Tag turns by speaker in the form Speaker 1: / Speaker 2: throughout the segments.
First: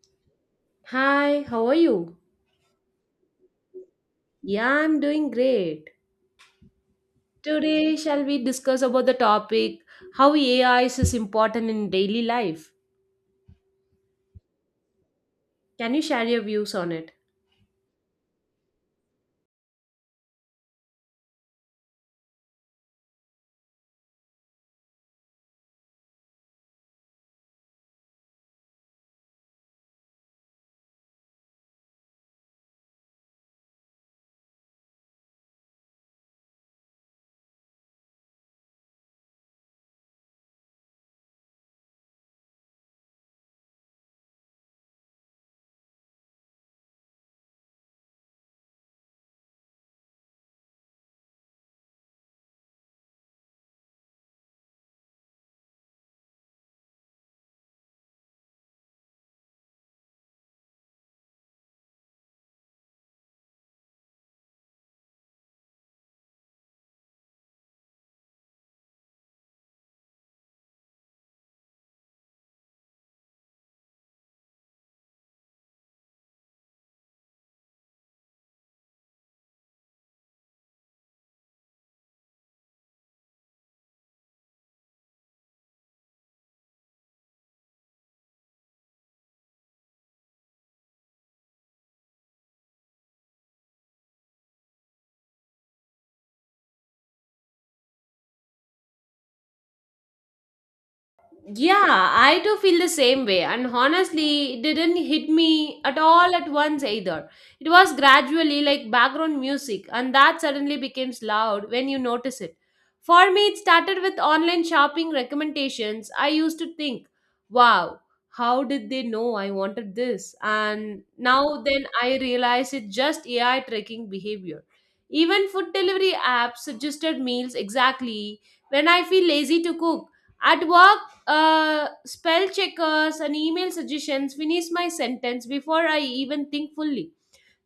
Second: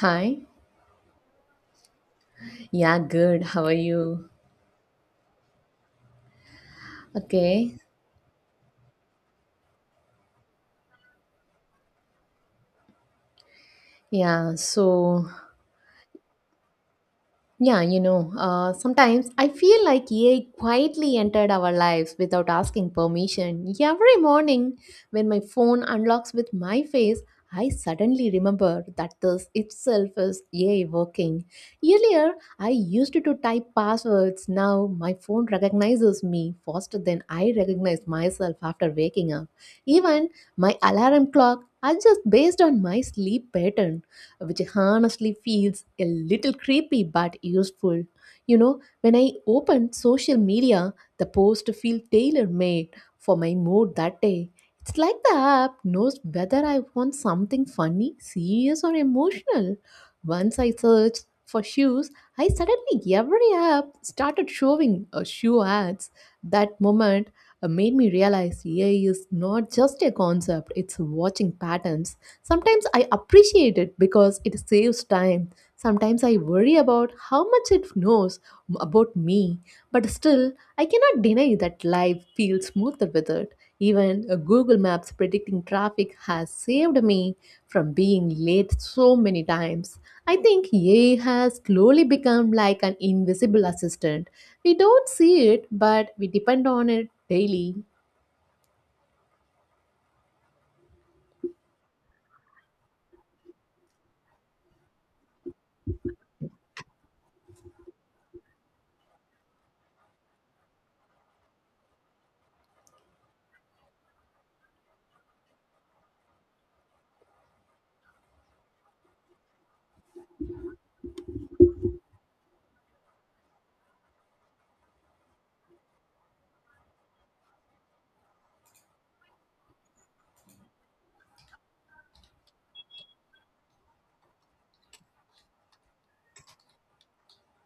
Speaker 1: Hi.
Speaker 2: Hi, how are you?
Speaker 1: Yeah, good. How are you?
Speaker 2: Yeah, I'm doing great.
Speaker 1: Okay.
Speaker 2: Today, shall we discuss about the topic how AI is important in daily life?
Speaker 1: Yeah, so
Speaker 2: Can you share your views on it?
Speaker 1: Sometimes I feel like AI quietly entered our lives without asking permission. Every morning, when my phone unlocks with my face, I suddenly remember that this itself is AI working. Earlier, I used to type passwords. Now, my phone recognizes me faster than I recognize myself after waking up. Even my alarm clock adjusts based on my sleep pattern, which honestly feels a little creepy but useful. You know, when I open social media, the post feel tailor-made for my mood that day. It's like the app knows whether I want something funny, serious, or emotional. Once I searched for shoes, I suddenly every app started showing shoe ads. That moment made me realize AI is not just a concept, it's watching patterns. Sometimes I appreciate it because it saves time. Sometimes I worry about how much it knows about me, but still, I cannot deny that life feels smoother with it. Even Google Maps predicting traffic has saved me from being late so many times. I think AI has slowly become like an invisible assistant. We don't see it, but we depend on it daily.
Speaker 2: Yeah, I do feel the same way, and honestly, it didn't hit me at all at once either. It was gradually like background music, and that suddenly becomes loud when you notice it. For me, it started with online shopping recommendations. I used to think, wow, how did they know I wanted this? And now then I realize it's just AI tracking behavior. Even food delivery apps suggested meals exactly when I feel lazy to cook. At work, spell checkers and email suggestions finish my sentence before I even think fully.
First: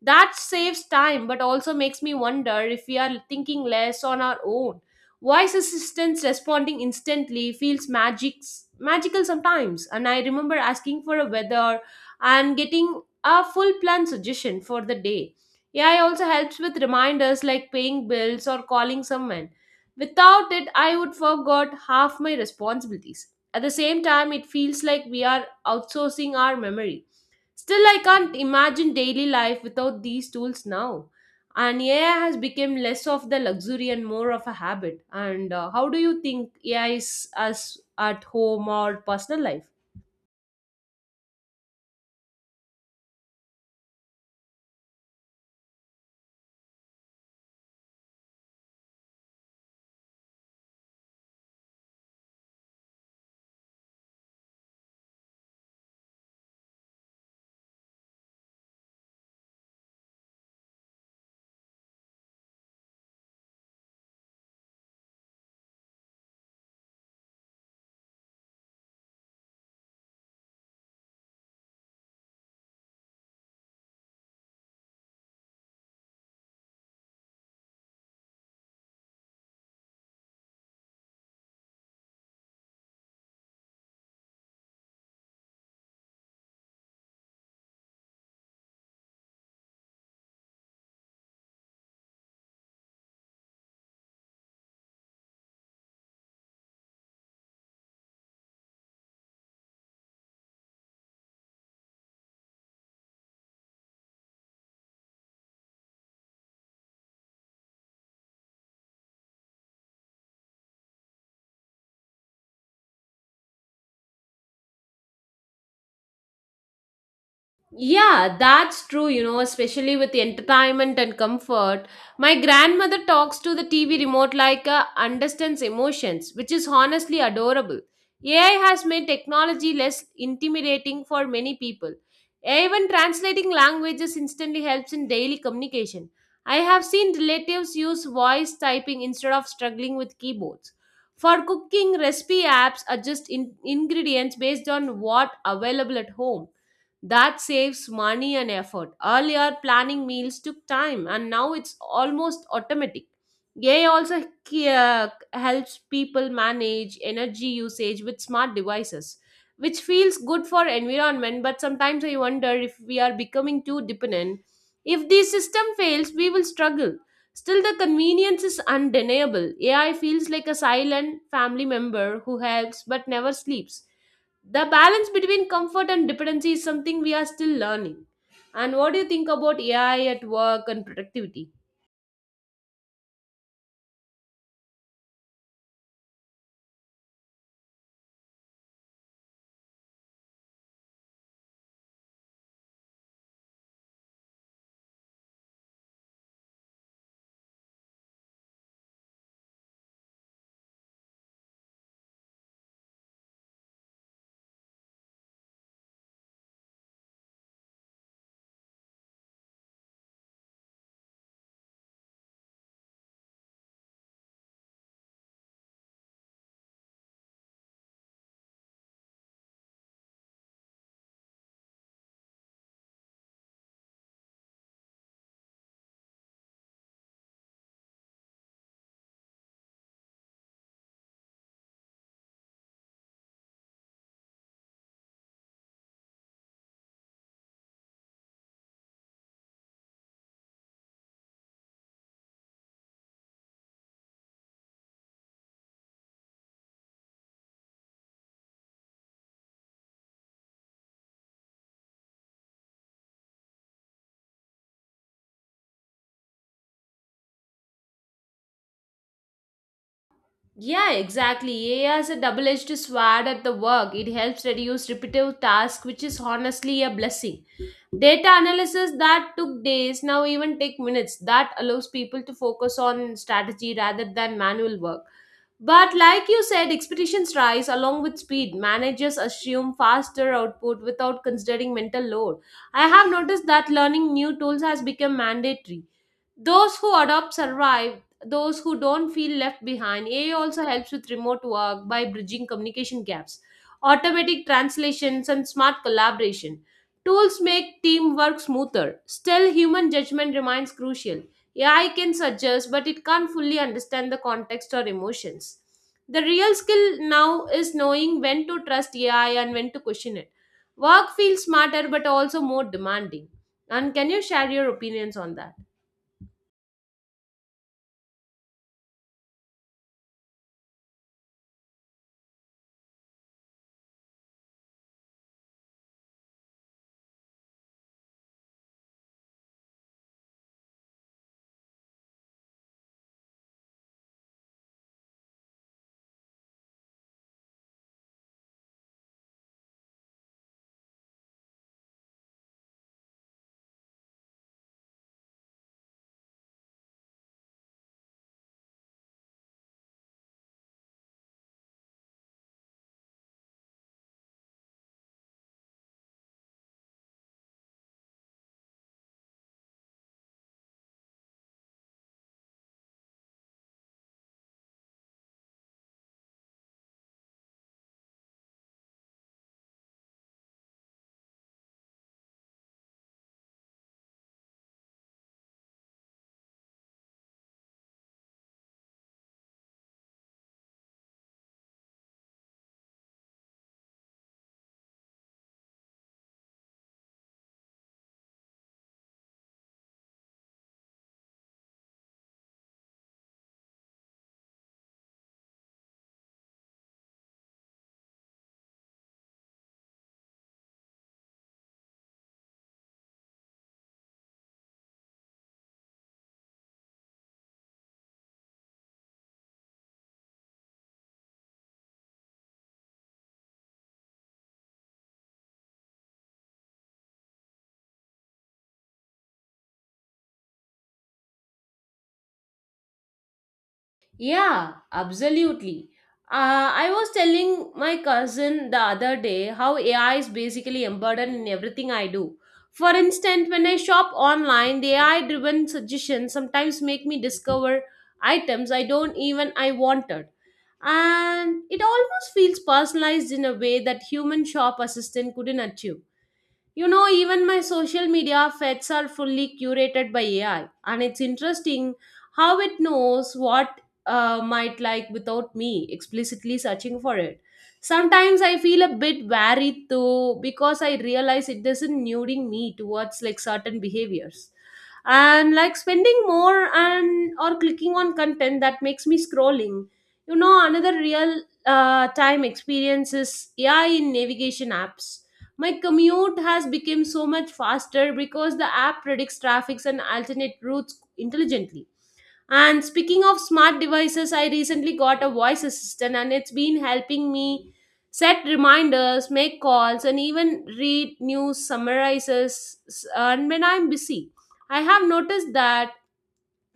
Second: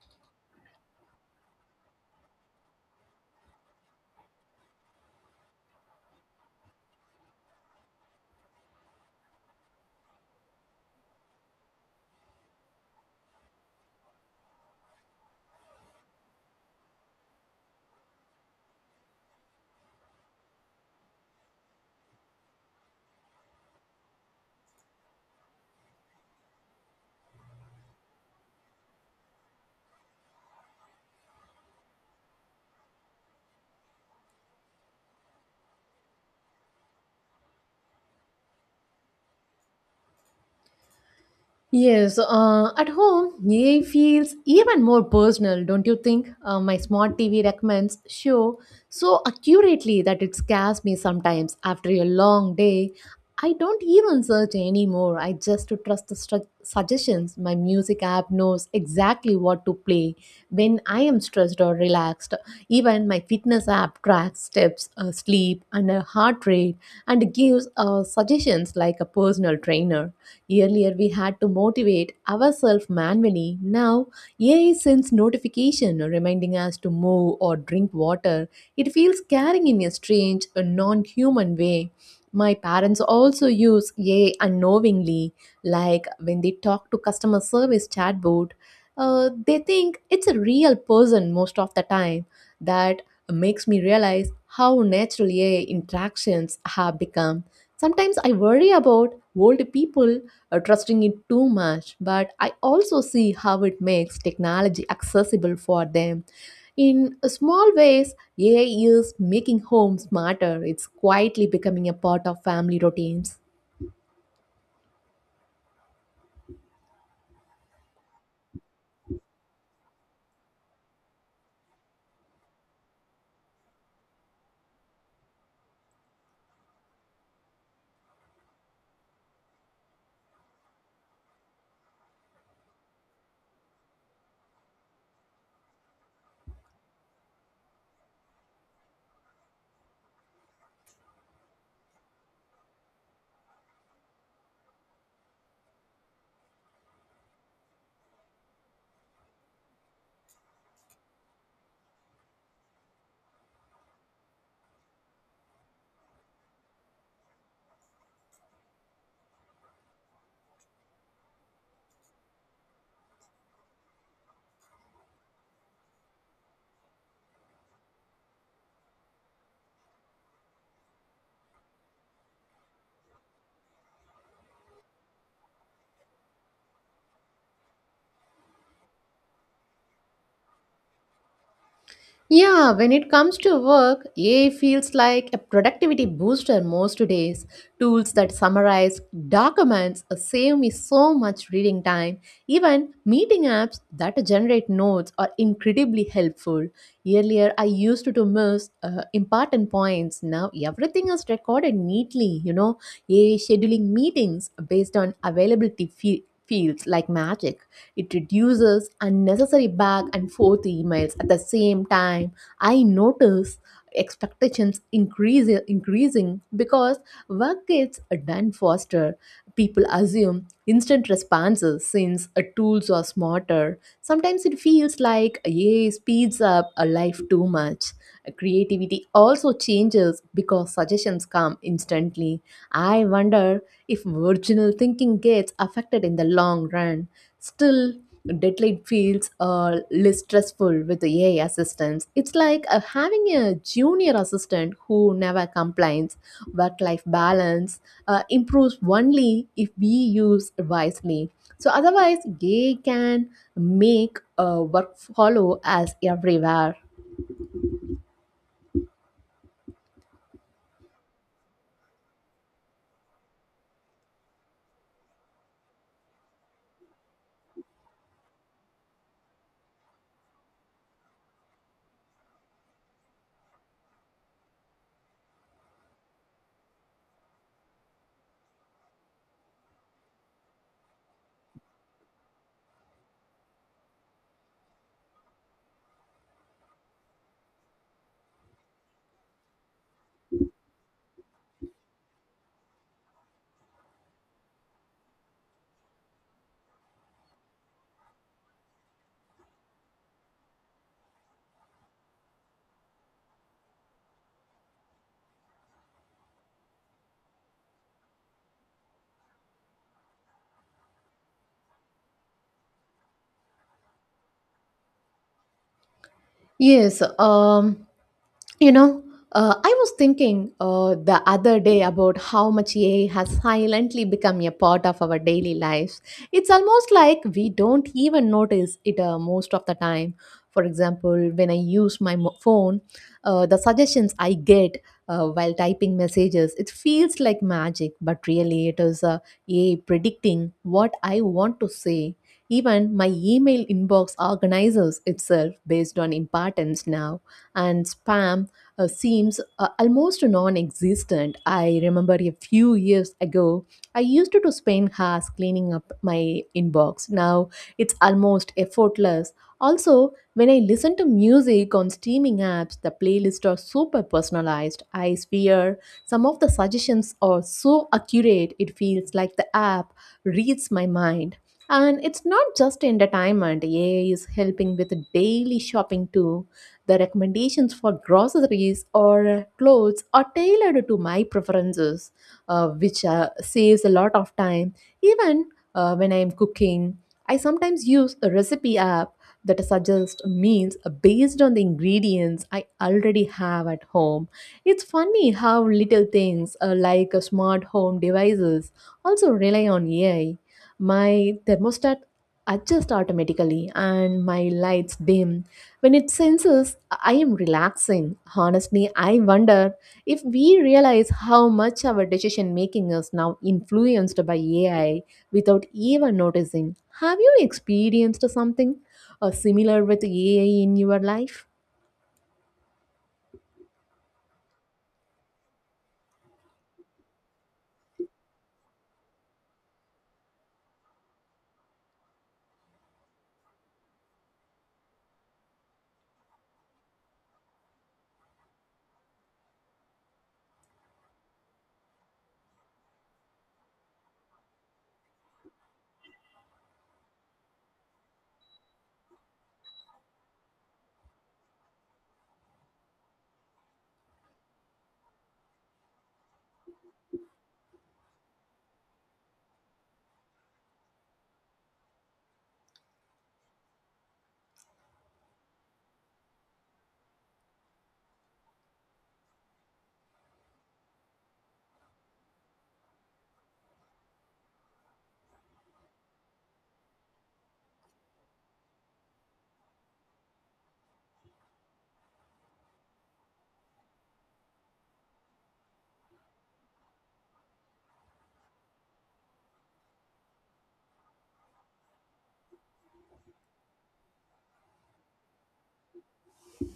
Speaker 2: That saves time, but also makes me wonder if we are thinking less on our own. Voice assistants responding instantly feels magical sometimes. And I remember asking for a weather and getting a full plan suggestion for the day. AI also helps with reminders like paying bills or calling someone. Without it, I would forgot half my responsibilities. At the same time, it feels like we are outsourcing our memories. Still, I can't imagine daily life without these tools now. And AI has become less of the luxury and more of a habit. And how do you think AI is us at home or personal life?
Speaker 1: Yes, at home, AI feels even more personal, don't you think? My smart TV recommends show so accurately that it scares me sometimes after a long day. I don't even search anymore. I just trust the suggestions. My music app knows exactly what to play when I am stressed or relaxed. Even my fitness app tracks steps, sleep, and heart rate, and gives suggestions like a personal trainer. Earlier, we had to motivate ourselves manually. Now, AI sends notification reminding us to move or drink water. It feels carrying in a strange, a non-human way. My parents also use AI unknowingly, like when they talk to customer service chatbot. They think it's a real person most of the time. That makes me realize how natural AI interactions have become. Sometimes I worry about old people trusting it too much, but I also see how it makes technology accessible for them. In small ways, AI is making homes smarter. It's quietly becoming a part of family routines.
Speaker 2: Yeah, that's true, especially with the entertainment and comfort. My grandmother talks to the TV remote like understands emotions, which is honestly adorable. AI has made technology less intimidating for many people. Even translating languages instantly helps in daily communication. I have seen relatives use voice typing instead of struggling with keyboards. For cooking, recipe apps adjust ingredients based on what available at home. That saves money and effort. Earlier, planning meals took time, and now it's almost automatic. AI also helps people manage energy usage with smart devices, which feels good for environment. But sometimes I wonder if we are becoming too dependent. If the system fails, we will struggle. Still, the convenience is undeniable. AI feels like a silent family member who helps but never sleeps. The balance between comfort and dependency is something we are still learning. And what do you think about AI at work and productivity?
Speaker 1: Yeah, when it comes to work, AI feels like a productivity booster most days. Tools that summarize documents save me so much reading time. Even meeting apps that generate notes are incredibly helpful. Earlier, I used to miss important points. Now, everything is recorded neatly. You know, AI scheduling meetings based on availability feels like magic. It reduces unnecessary back and forth emails. At the same time, I notice expectations increasing because work gets done faster. People assume instant responses since tools are smarter. Sometimes it feels like AI speeds up a life too much. Creativity also changes because suggestions come instantly. I wonder if original thinking gets affected in the long run. Still, deadline feels less stressful with the AI assistants. It's like having a junior assistant who never complains. Work life balance improves only if we use wisely. So, otherwise, AI can make work follow us everywhere.
Speaker 2: Yeah, exactly. AI has a double-edged sword at the work. It helps reduce repetitive tasks, which is honestly a blessing. Data analysis that took days now even take minutes. That allows people to focus on strategy rather than manual work. But like you said, expectations rise along with speed. Managers assume faster output without considering mental load. I have noticed that learning new tools has become mandatory. Those who adopt survive, those who don't feel left behind. AI also helps with remote work by bridging communication gaps, automatic translations, and smart collaboration. Tools make teamwork smoother. Still, human judgment remains crucial. AI can suggest, but it can't fully understand the context or emotions. The real skill now is knowing when to trust AI and when to question it. Work feels smarter but also more demanding. And can you share your opinions on that?
Speaker 1: Yes, um, you know, I was thinking the other day about how much AI has silently become a part of our daily lives. It's almost like we don't even notice it most of the time. For example, when I use my phone, the suggestions I get while typing messages, it feels like magic, but really it is AI predicting what I want to say. Even my email inbox organizes itself based on importance now, and spam seems almost non existent. I remember a few years ago, I used to spend hours cleaning up my inbox. Now it's almost effortless. Also, when I listen to music on streaming apps, the playlists are super personalized. I swear some of the suggestions are so accurate, it feels like the app reads my mind. And it's not just entertainment. AI is helping with daily shopping too. The recommendations for groceries or clothes are tailored to my preferences, which saves a lot of time. Even when I'm cooking, I sometimes use a recipe app that suggests meals based on the ingredients I already have at home. It's funny how little things like smart home devices also rely on AI. My thermostat adjusts automatically and my lights dim when it senses I am relaxing. Honestly, I wonder if we realize how much our decision making is now influenced by AI without even noticing. Have you experienced something similar with AI in your life?
Speaker 2: Yeah, absolutely. I was telling my cousin the other day how AI is basically embedded in everything I do. For instance, when I shop online, the AI-driven suggestions sometimes make me discover items I don't even I wanted. And it almost feels personalized in a way that human shop assistant couldn't achieve. You know, even my social media feeds are fully curated by AI, and it's interesting how it knows what might like without me explicitly searching for it. Sometimes I feel a bit wary though because I realize it doesn't nuding me towards like certain behaviors. And like spending more and or clicking on content that makes me scrolling. You know, another real time experience is AI in navigation apps. My commute has become so much faster because the app predicts traffics and alternate routes intelligently. And speaking of smart devices, I recently got a voice assistant and it's been helping me set reminders, make calls, and even read news summarizes. And when I'm busy, I have noticed that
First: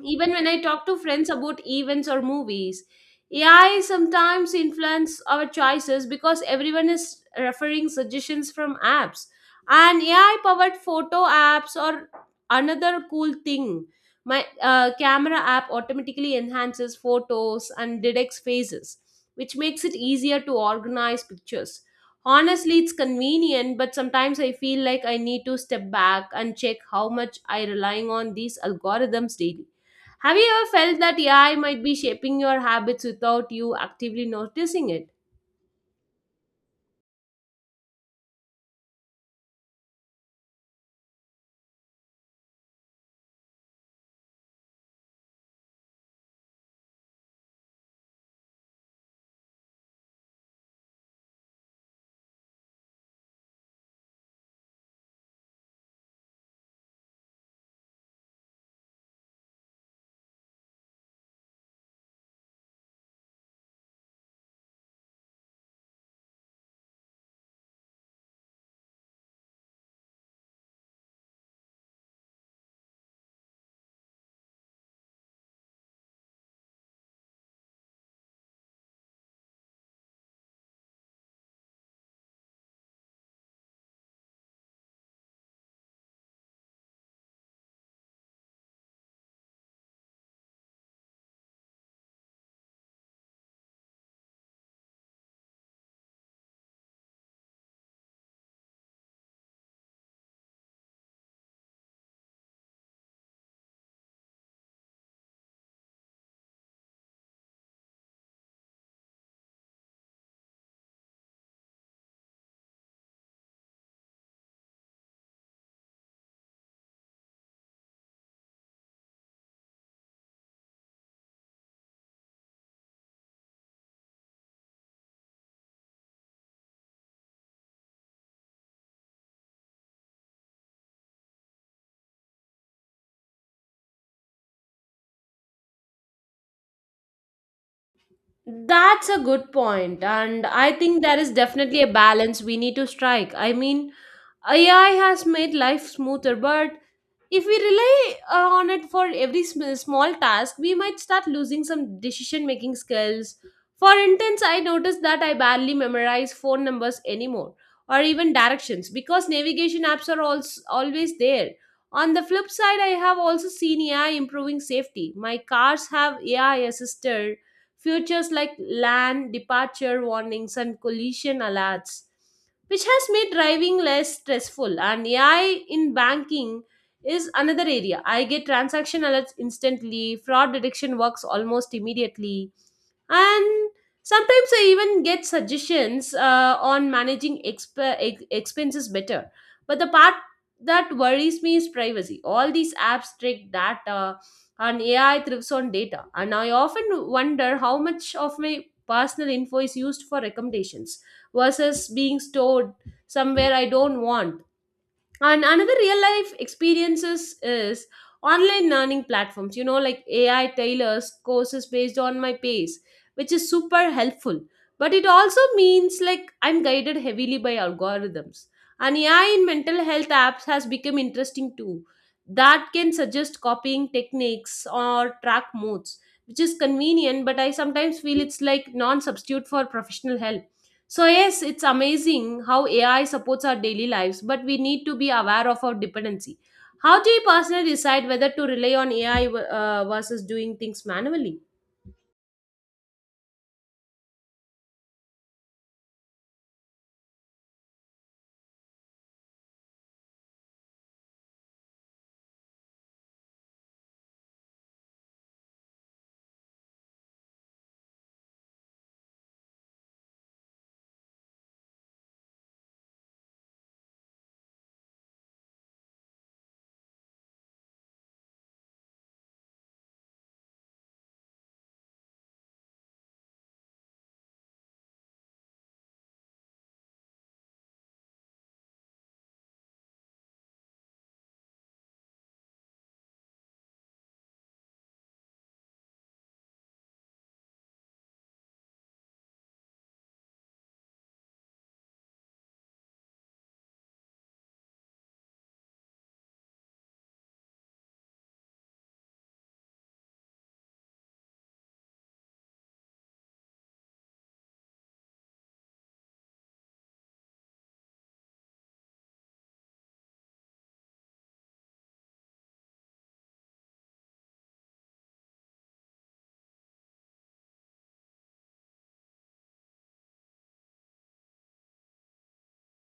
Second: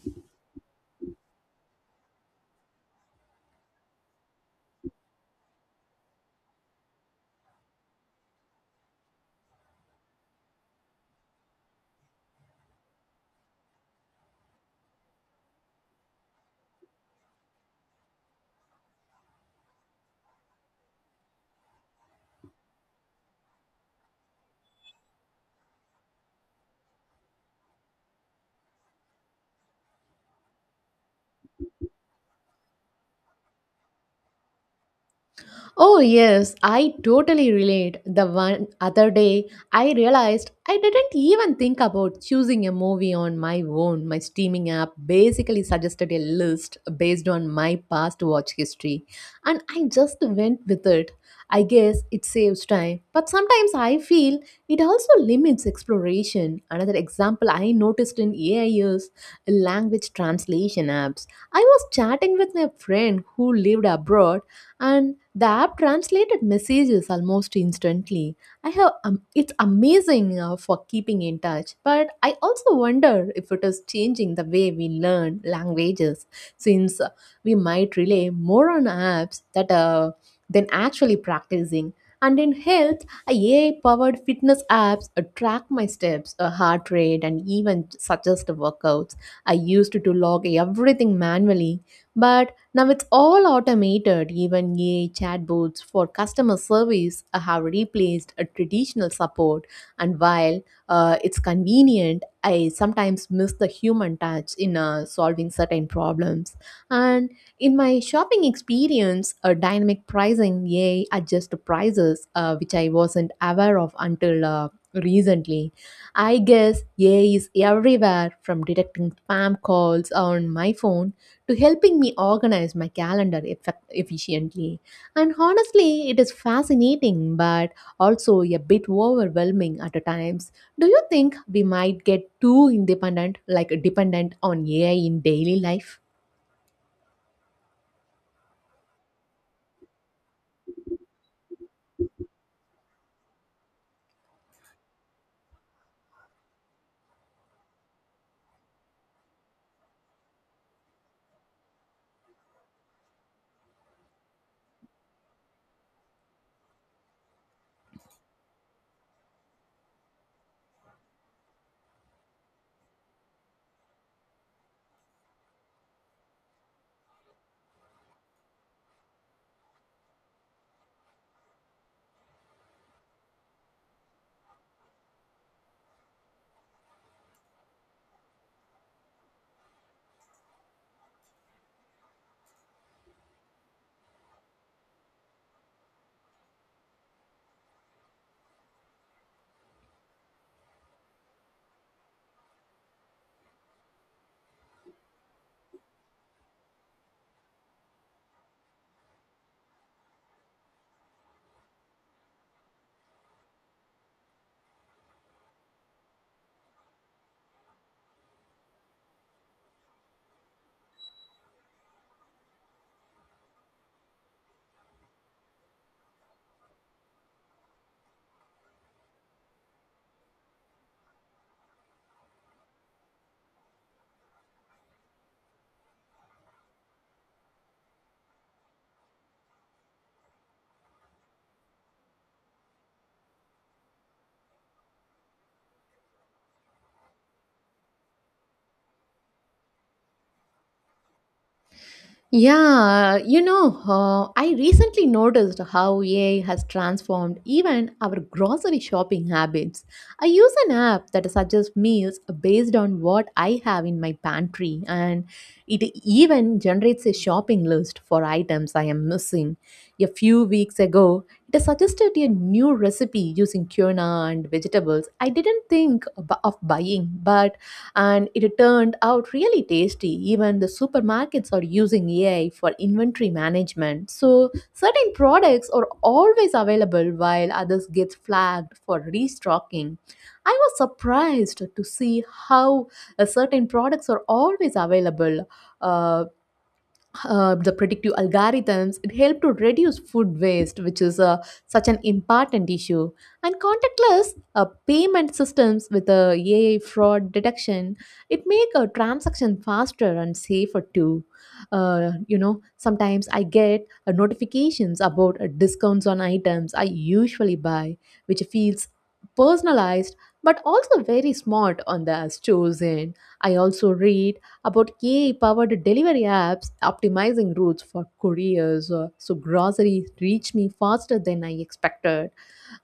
Speaker 2: even when I talk to friends about events or movies, AI sometimes influence our choices because everyone is referring suggestions from apps. And AI powered photo apps or another cool thing. My camera app automatically enhances photos and detects faces, which makes it easier to organize pictures. Honestly, it's convenient, but sometimes I feel like I need to step back and check how much I relying on these algorithms daily. Have you ever felt that AI might be shaping your habits without you actively noticing it?
Speaker 1: Oh, yes, I totally relate. The one other day, I realized I didn't even think about choosing a movie on my own. My streaming app basically suggested a list based on my past watch history, and I just went with it. I guess it saves time, but sometimes I feel it also limits exploration. Another example I noticed in AI is language translation apps. I was chatting with my friend who lived abroad and the app translated messages almost instantly. I have It's amazing for keeping in touch, but I also wonder if it is changing the way we learn languages since we might rely more on apps that than actually practicing. And in health, AI-powered fitness apps track my steps, heart rate, and even suggest workouts. I used to log everything manually, but now it's all automated. Even AI chatbots for customer service have replaced a traditional support. And while it's convenient, I sometimes miss the human touch in solving certain problems. And in my shopping experience, a dynamic pricing AI adjusts the prices, which I wasn't aware of until recently. I guess AI is everywhere, from detecting spam calls on my phone to helping me organize my calendar efficiently. And honestly, it is fascinating but also a bit overwhelming at times. Do you think we might get too independent, like dependent on AI in daily life?
Speaker 2: That's a good point, and I think there is definitely a balance we need to strike. I mean, AI has made life smoother, but if we rely on it for every small task, we might start losing some decision making skills. For instance, I noticed that I barely memorize phone numbers anymore or even directions because navigation apps are also always there. On the flip side, I have also seen AI improving safety. My cars have AI assisted features like land departure warnings and collision alerts, which has made driving less stressful. And AI in banking is another area. I get transaction alerts instantly, fraud detection works almost immediately, and sometimes I even get suggestions on managing expenses better. But the part that worries me is privacy. All these apps track data, and AI thrives on data, and I often wonder how much of my personal info is used for recommendations versus being stored somewhere I don't want. And another real life experiences is online learning platforms. Like, AI tailors courses based on my pace, which is super helpful. But it also means like I'm guided heavily by algorithms. And AI in mental health apps has become interesting too. That can suggest copying techniques or track modes, which is convenient, but I sometimes feel it's like non substitute for professional help. So, yes, it's amazing how AI supports our daily lives, but we need to be aware of our dependency. How do you personally decide whether to rely on AI versus doing things manually?
Speaker 1: Yeah, you know, I recently noticed how AI has transformed even our grocery shopping habits. I use an app that suggests meals based on what I have in my pantry, and it even generates a shopping list for items I am missing. A few weeks ago, it suggested a new recipe using tuna and vegetables I didn't think of buying, but and it turned out really tasty. Even the supermarkets are using AI for inventory management. So, certain products are always available while others get flagged for restocking. I was surprised to see how certain products are always available uh, the predictive algorithms it help to reduce food waste, which is such an important issue. And contactless payment systems with AI fraud detection, it make a transaction faster and safer too. You know, sometimes I get notifications about discounts on items I usually buy, which feels personalized but also very smart on the stores end. I also read about AI-powered delivery apps optimizing routes for couriers, so groceries reach me faster than I expected.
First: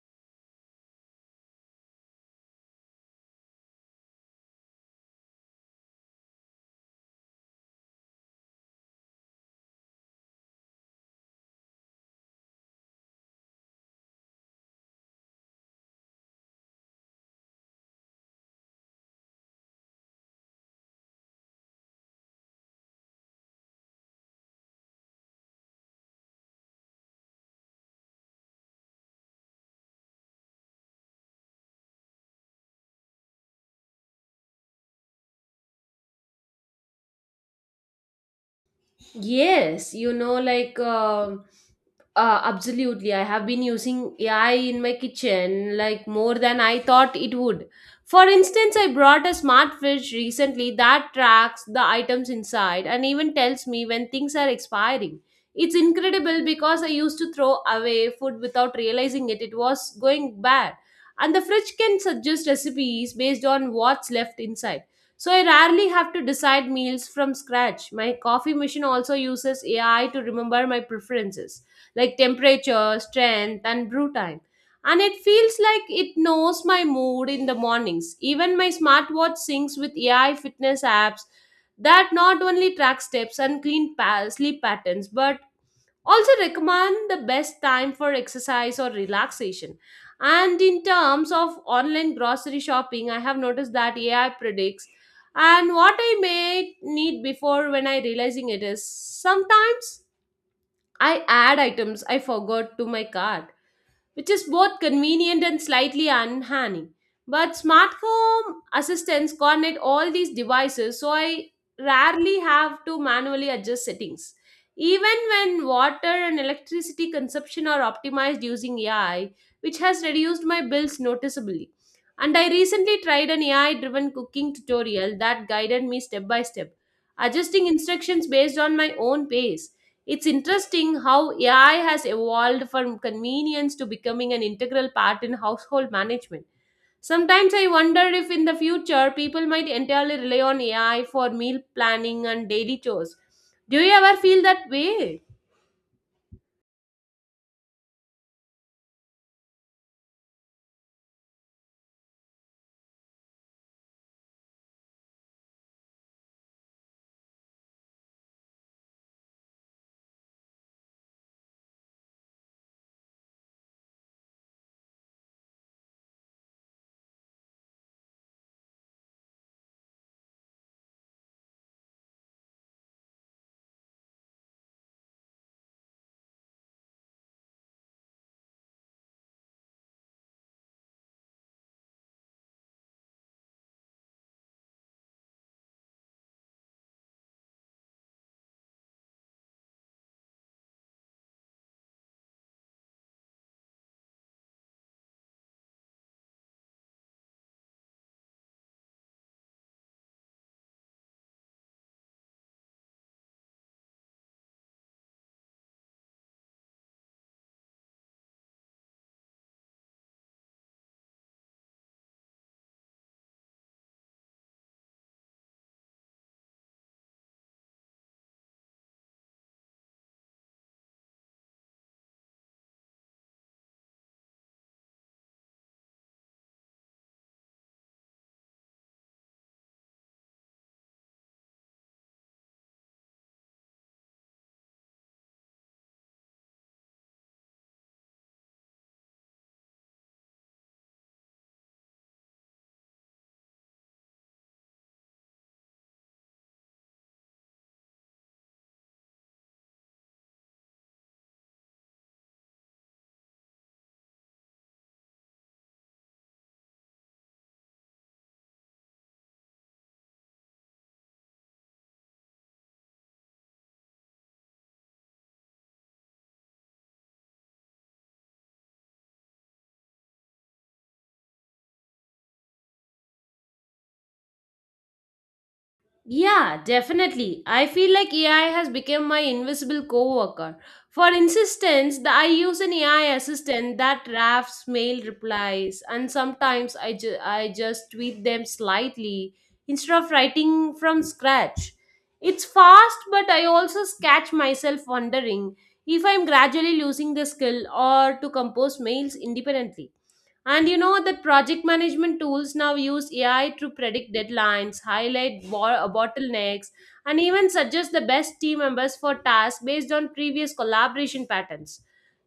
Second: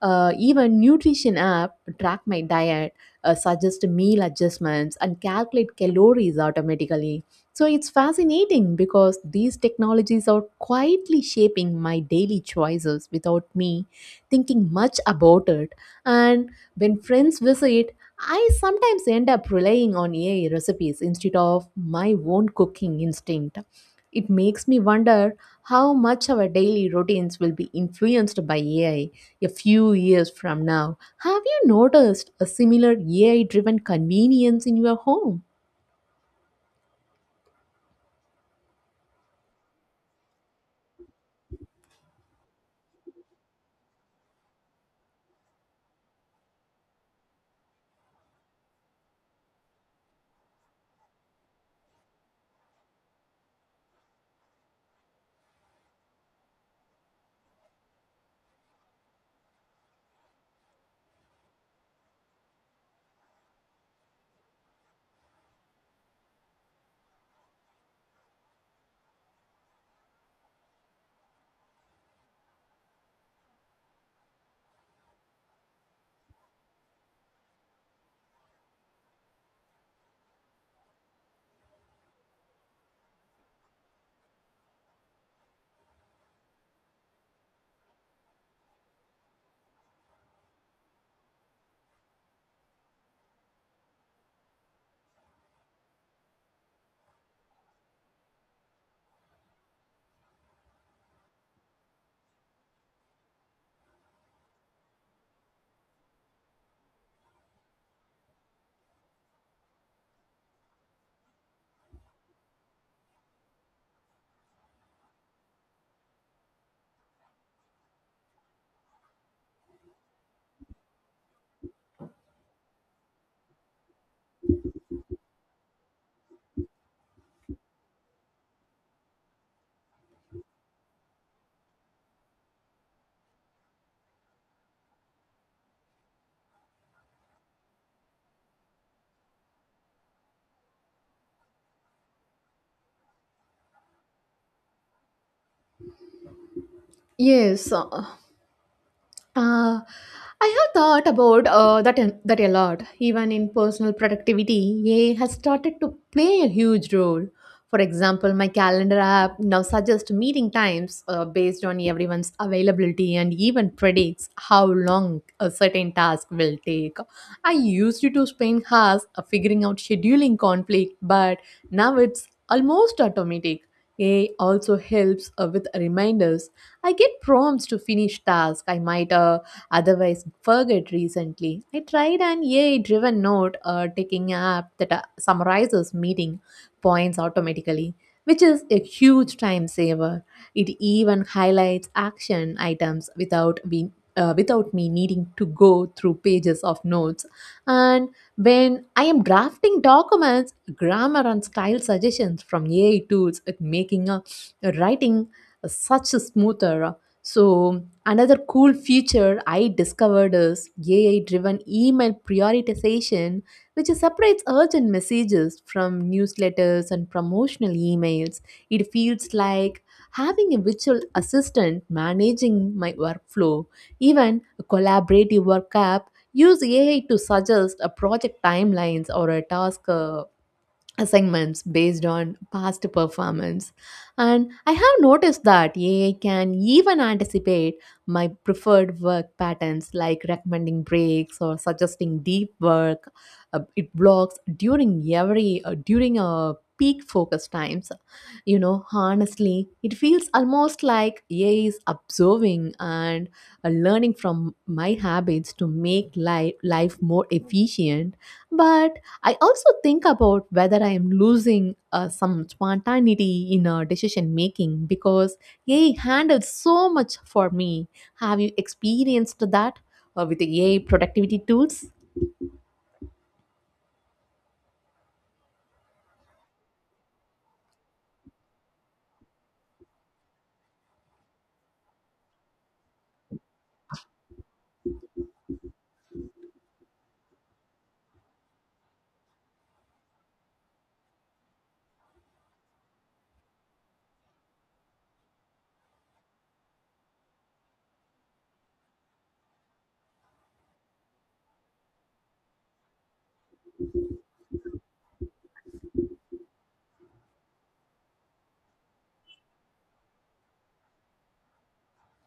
Speaker 1: Even nutrition app track my diet, suggest meal adjustments, and calculate calories automatically. So it's fascinating because these technologies are quietly shaping my daily choices without me thinking much about it. And when friends visit, I sometimes end up relying on AI recipes instead of my own cooking instinct. It makes me wonder how much our daily routines will be influenced by AI a few years from now. Have you noticed a similar AI driven convenience in your home?
Speaker 2: Yes, absolutely. I have been using AI in my kitchen like more than I thought it would. For instance, I brought a smart fridge recently that tracks the items inside and even tells me when things are expiring. It's incredible because I used to throw away food without realizing it was going bad. And the fridge can suggest recipes based on what's left inside. So I rarely have to decide meals from scratch. My coffee machine also uses AI to remember my preferences like temperature, strength, and brew time. And it feels like it knows my mood in the mornings. Even my smartwatch syncs with AI fitness apps that not only track steps and sleep patterns, but also recommend the best time for exercise or relaxation. And in terms of online grocery shopping, I have noticed that AI predicts and what I may need before when I realizing it is sometimes I add items I forgot to my cart, which is both convenient and slightly unhandy. But smart home assistants coordinate all these devices, so I rarely have to manually adjust settings. Even when water and electricity consumption are optimized using AI, which has reduced my bills noticeably. And I recently tried an AI driven cooking tutorial that guided me step by step, adjusting instructions based on my own pace. It's interesting how AI has evolved from convenience to becoming an integral part in household management. Sometimes I wonder if in the future people might entirely rely on AI for meal planning and daily chores. Do you ever feel that way?
Speaker 1: Yes, uh, Uh, I have thought about that a lot. Even in personal productivity, AI has started to play a huge role. For example, my calendar app now suggests meeting times based on everyone's availability and even predicts how long a certain task will take. I used to spend hours figuring out scheduling conflict, but now it's almost automatic. AI also helps with reminders. I get prompts to finish tasks I might otherwise forget. Recently, I tried an AI-driven note taking app that summarizes meeting points automatically, which is a huge time saver. It even highlights action items without being without me needing to go through pages of notes. And when I am drafting documents, grammar and style suggestions from AI tools, it making a writing such a smoother. So, another cool feature I discovered is AI driven email prioritization, which separates urgent messages from newsletters and promotional emails. It feels like having a virtual assistant managing my workflow. Even a collaborative work app use AI to suggest a project timelines or a task assignments based on past performance. And I have noticed that AI can even anticipate my preferred work patterns like recommending breaks or suggesting deep work. It blocks during every during a peak focus times. You know, honestly, it feels almost like AI is observing and learning from my habits to make life more efficient, but I also think about whether I am losing some spontaneity in decision making because AI handles so much for me. Have you experienced that with the AI productivity tools?
Speaker 2: Yeah, definitely. I feel like AI has become my invisible coworker. For instance, I use an AI assistant that drafts mail replies, and sometimes I just tweak them slightly instead of writing from scratch. It's fast, but I also catch myself wondering if I'm gradually losing the skill or to compose mails independently. And you know that project management tools now use AI to predict deadlines, highlight bottlenecks, and even suggest the best team members for tasks based on previous collaboration patterns.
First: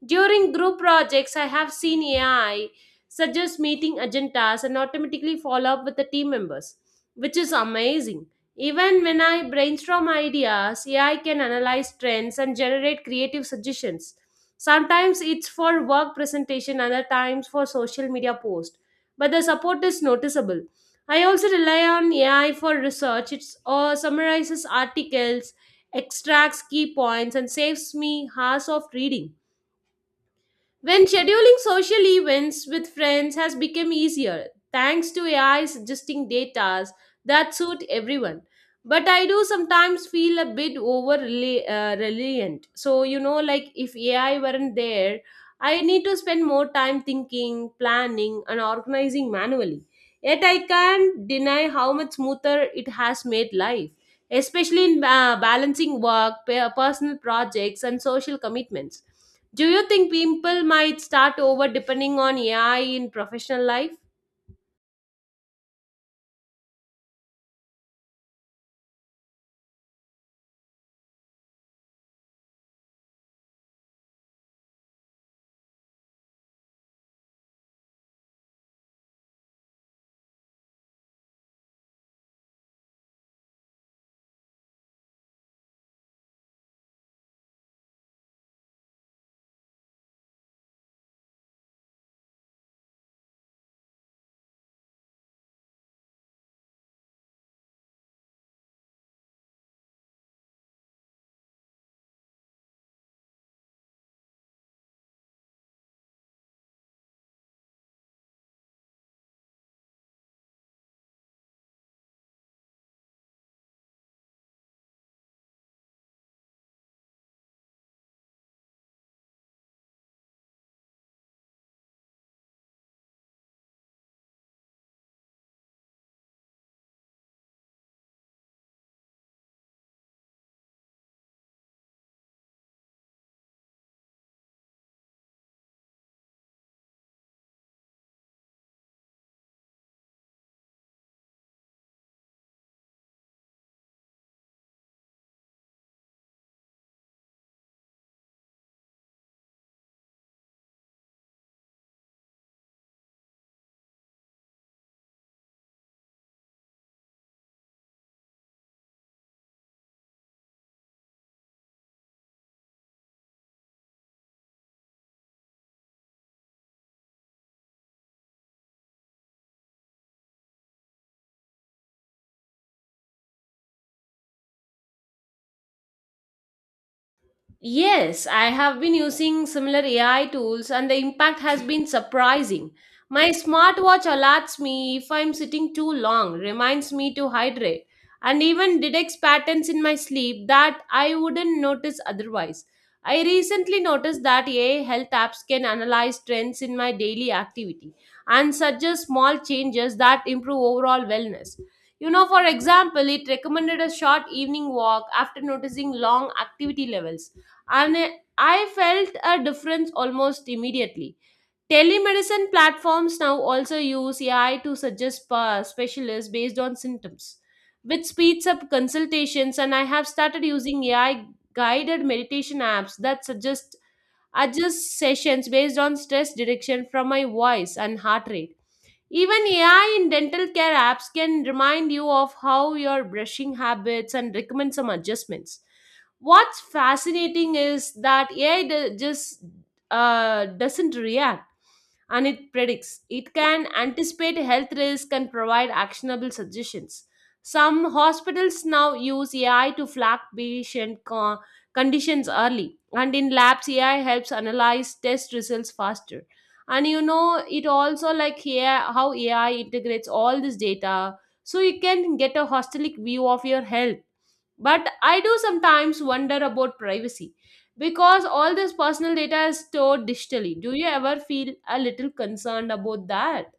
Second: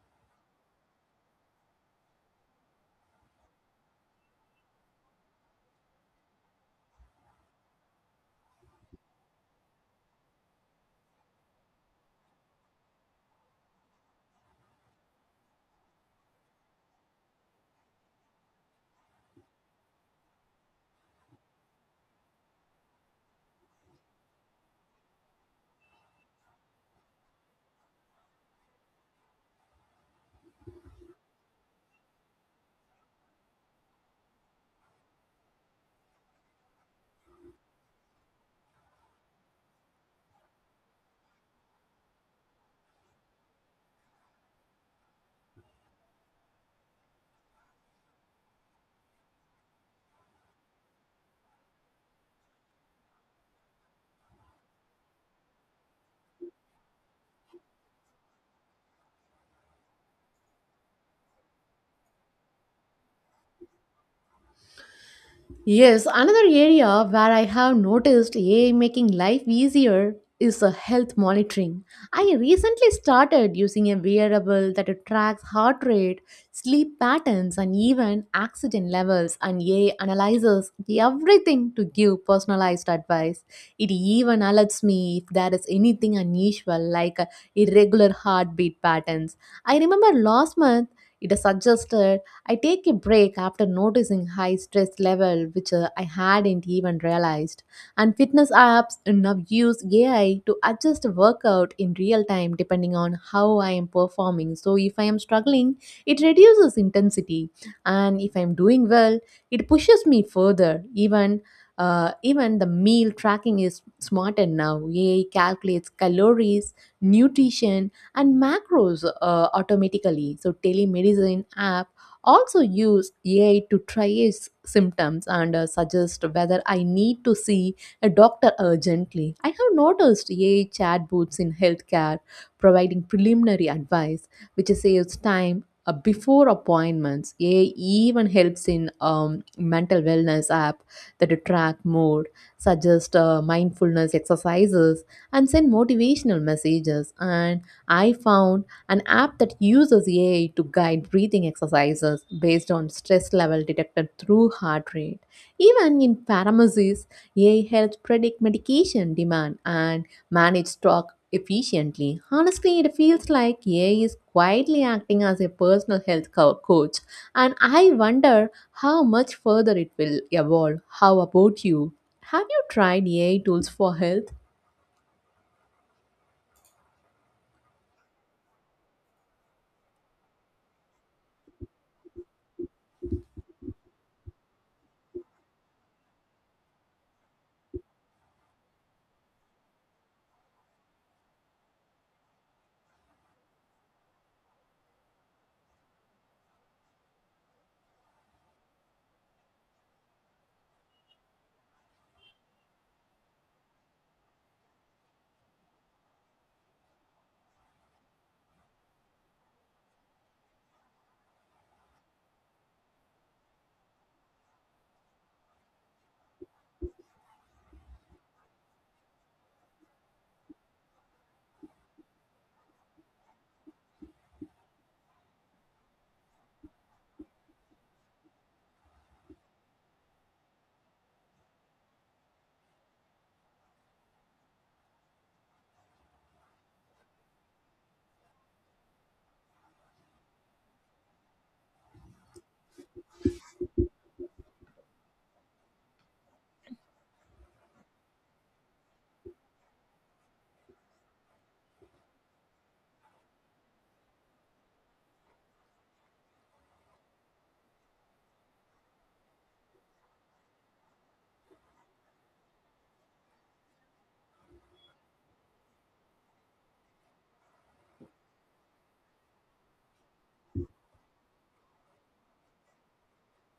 Speaker 2: During group projects, I have seen AI suggest meeting agendas and automatically follow up with the team members, which is amazing. Even when I brainstorm ideas, AI can analyze trends and generate creative suggestions. Sometimes it's for work presentation, other times for social media post. But the support is noticeable. I also rely on AI for research. It summarizes articles, extracts key points, and saves me hours of reading. When scheduling social events with friends has become easier thanks to AI suggesting datas that suit everyone. But I do sometimes feel a bit reliant. So, you know, like if AI weren't there, I need to spend more time thinking, planning, and organizing manually. Yet I can't deny how much smoother it has made life, especially in balancing work, personal projects, and social commitments. Do you think people might start over depending on AI in professional life?
Speaker 1: Yes, another area where I have noticed AI making life easier is health monitoring. I recently started using a wearable that tracks heart rate, sleep patterns, and even oxygen levels, and AI analyzes everything to give personalized advice. It even alerts me if there is anything unusual, like irregular heartbeat patterns. I remember last month it suggested I take a break after noticing high stress level, which I hadn't even realized. And fitness apps now use AI to adjust workout in real time depending on how I am performing. So if I am struggling, it reduces intensity, and if I am doing well, it pushes me further. Even the meal tracking is smarter now. AI calculates calories, nutrition, and macros automatically. So telemedicine app also use AI to triage symptoms and suggest whether I need to see a doctor urgently. I have noticed AI chatbots in healthcare providing preliminary advice, which saves time before appointments. AI even helps in mental wellness app that track mood, suggest mindfulness exercises, and send motivational messages. And I found an app that uses AI to guide breathing exercises based on stress level detected through heart rate. Even in pharmacies, AI helps predict medication demand and manage stock efficiently. Honestly, it feels like AI is quietly acting as a personal health coach, and I wonder how much further it will evolve. How about you? Have you tried AI tools for health?
Speaker 2: Yes, I have been using similar AI tools and the impact has been surprising. My smartwatch alerts me if I'm sitting too long, reminds me to hydrate, and even detects patterns in my sleep that I wouldn't notice otherwise. I recently noticed that AI health apps can analyze trends in my daily activity and suggest small changes that improve overall wellness. You know, for example, it recommended a short evening walk after noticing long activity levels, and I felt a difference almost immediately. Telemedicine platforms now also use AI to suggest specialists based on symptoms, which speeds up consultations. And I have started using AI guided meditation apps that suggest adjust sessions based on stress direction from my voice and heart rate. Even AI in dental care apps can remind you of how your brushing habits and recommend some adjustments. What's fascinating is that AI do- just uh, doesn't react and it predicts. It can anticipate health risk and provide actionable suggestions. Some hospitals now use AI to flag patient conditions early, and in labs, AI helps analyze test results faster. And you know, it also like here how AI integrates all this data so you can get a holistic view of your health, but I do sometimes wonder about privacy because all this personal data is stored digitally. Do you ever feel a little concerned about that?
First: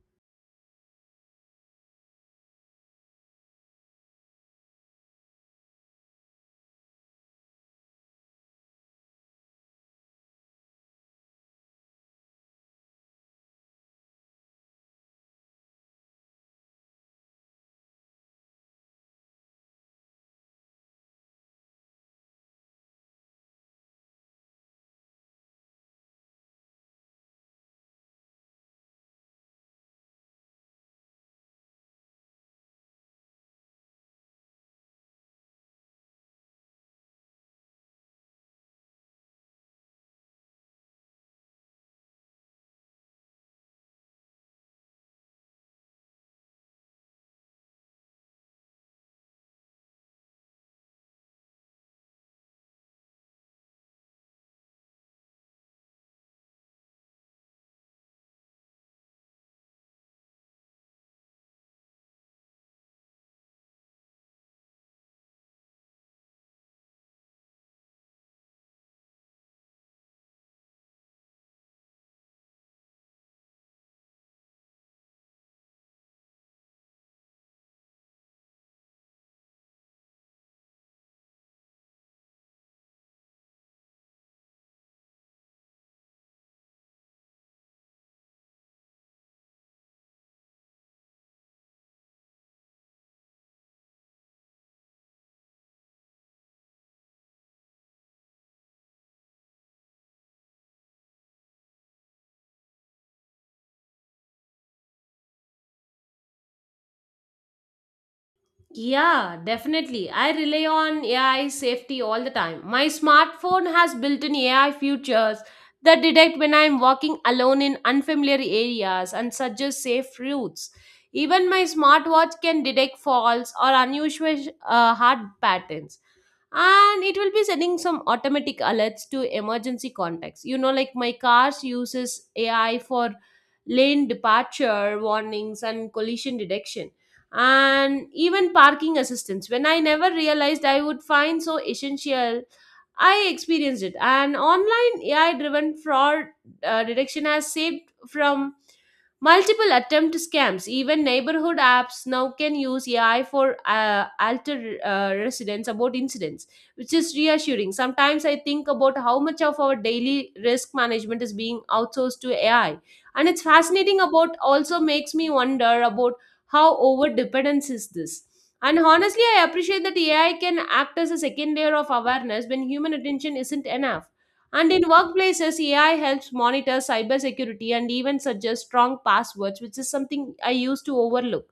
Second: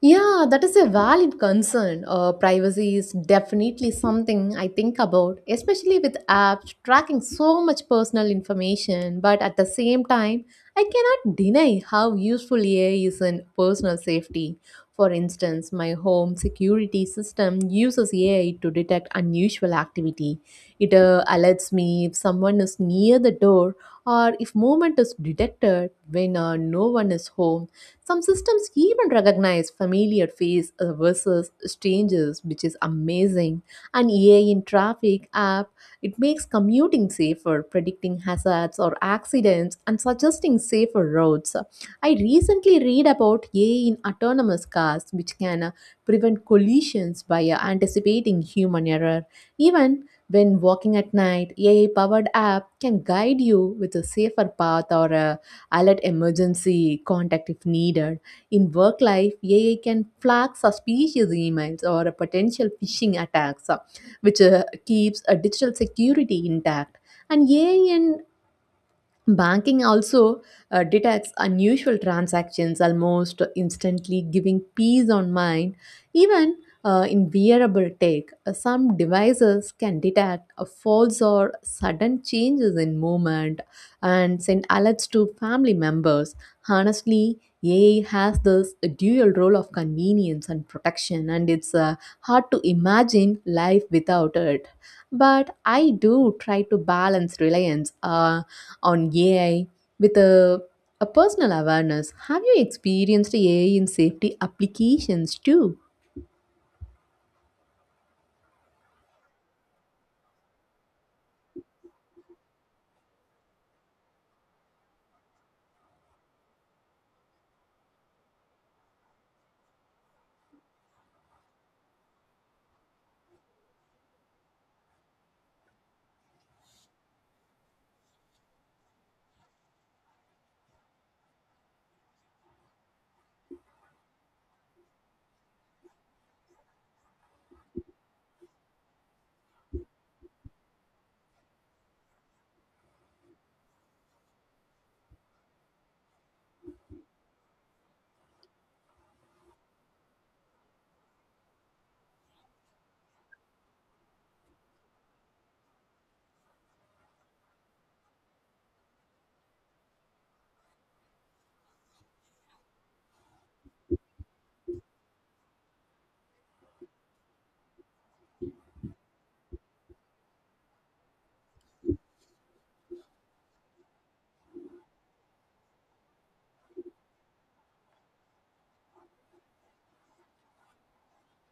Speaker 1: Yeah, that is a valid concern. Privacy is definitely something I think about, especially with apps tracking so much personal information. But at the same time, I cannot deny how useful AI is in personal safety. For instance, my home security system uses AI to detect unusual activity. It alerts me if someone is near the door or if movement is detected when no one is home. Some systems even recognize familiar face versus strangers, which is amazing. And AI in traffic app, it makes commuting safer, predicting hazards or accidents, and suggesting safer roads. I recently read about AI in autonomous cars, which can prevent collisions by anticipating human error. Even when walking at night, AI powered app can guide you with a safer path or a alert emergency contact if needed. In work life, AI can flag suspicious emails or potential phishing attacks, which keeps a digital security intact. And AI and Banking also detects unusual transactions almost instantly, giving peace on mind. Even in wearable tech, some devices can detect a false or sudden changes in movement and send alerts to family members. Honestly, AI has this dual role of convenience and protection, and it's hard to imagine life without it. But I do try to balance reliance on AI with a personal awareness. Have you experienced AI in safety applications too?
Speaker 2: Yeah, definitely. I rely on AI safety all the time. My smartphone has built in AI features that detect when I am walking alone in unfamiliar areas and suggest safe routes. Even my smartwatch can detect false or unusual heart patterns. And it will be sending some automatic alerts to emergency contacts. You know, like my car's uses AI for lane departure warnings and collision detection and even parking assistance when I never realized I would find so essential. I experienced it. And online AI driven fraud detection has saved from multiple attempt scams. Even neighborhood apps now can use AI for alter residents about incidents, which is reassuring. Sometimes I think about how much of our daily risk management is being outsourced to AI, and it's fascinating. About also makes me wonder about how over dependence is this. And honestly, I appreciate that AI can act as a second layer of awareness when human attention isn't enough. And in workplaces, AI helps monitor cybersecurity and even suggest strong passwords, which is something I used to overlook.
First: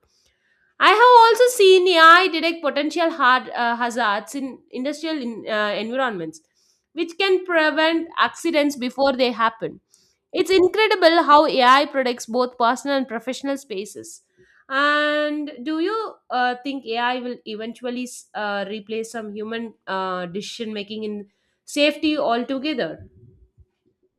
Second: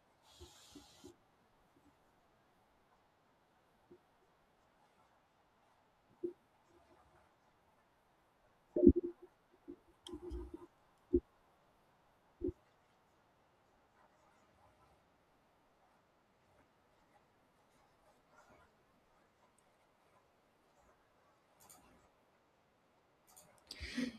Speaker 2: I have also seen AI detect potential hazards in industrial environments, which can prevent accidents before they happen. It's incredible how AI protects both personal and professional spaces. And do you think AI will eventually replace some human decision making in safety altogether?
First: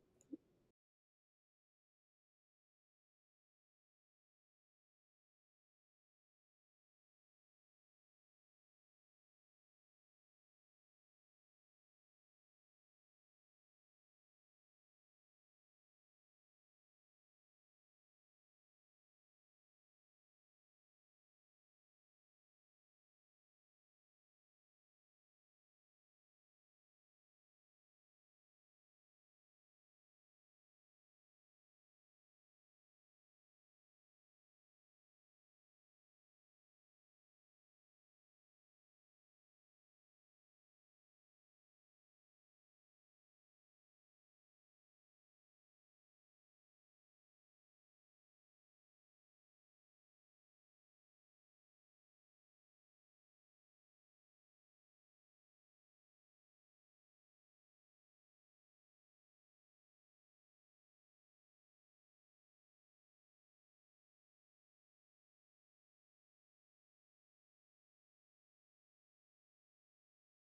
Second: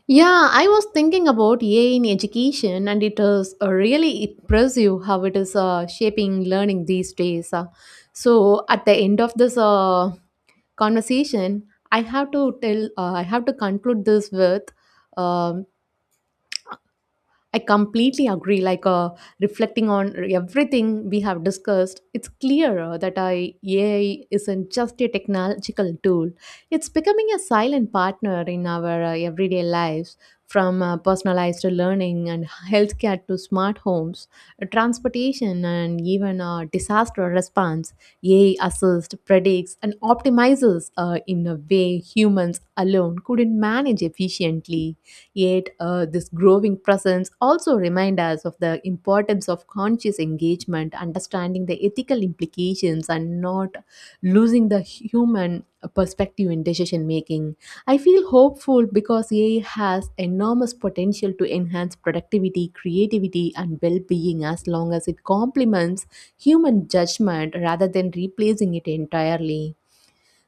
Speaker 1: Yeah, I was thinking about AI in education, and it is really impressive how it is shaping learning these days. So, at the end of this conversation, I have to conclude this with um, I completely agree. Reflecting on everything we have discussed, it's clear that AI isn't just a technological tool. It's becoming a silent partner in our everyday lives, from personalized learning and healthcare to smart homes, transportation, and even disaster response. AI assists, predicts, and optimizes in a way humans alone couldn't manage efficiently. Yet, this growing presence also reminds us of the importance of conscious engagement, understanding the ethical implications, and not losing the human perspective in decision making. I feel hopeful because AI has enormous potential to enhance productivity, creativity, and well being as long as it complements human judgment rather than replacing it entirely.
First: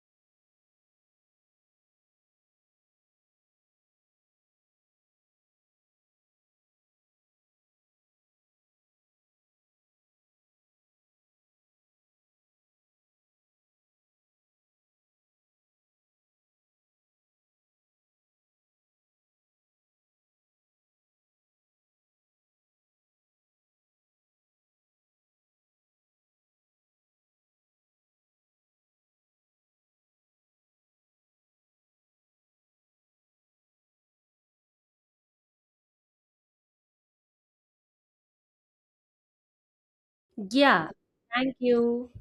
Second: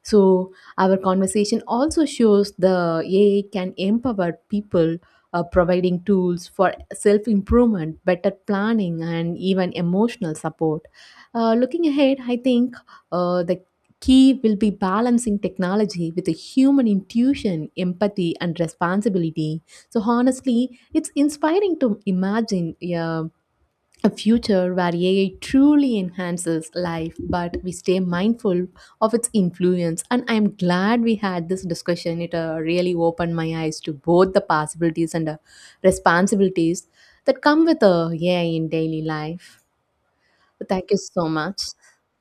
Speaker 1: So, our conversation also shows the AI can empower people, providing tools for self improvement, better planning, and even emotional support. Looking ahead, I think the key will be balancing technology with a human intuition, empathy, and responsibility. So, honestly, it's inspiring to imagine a future where AI truly enhances life, but we stay mindful of its influence. And I'm glad we had this discussion. It really opened my eyes to both the possibilities and responsibilities that come with AI in daily life.
Speaker 2: Yeah,
Speaker 1: Thank you so
Speaker 2: thank
Speaker 1: much.
Speaker 2: you.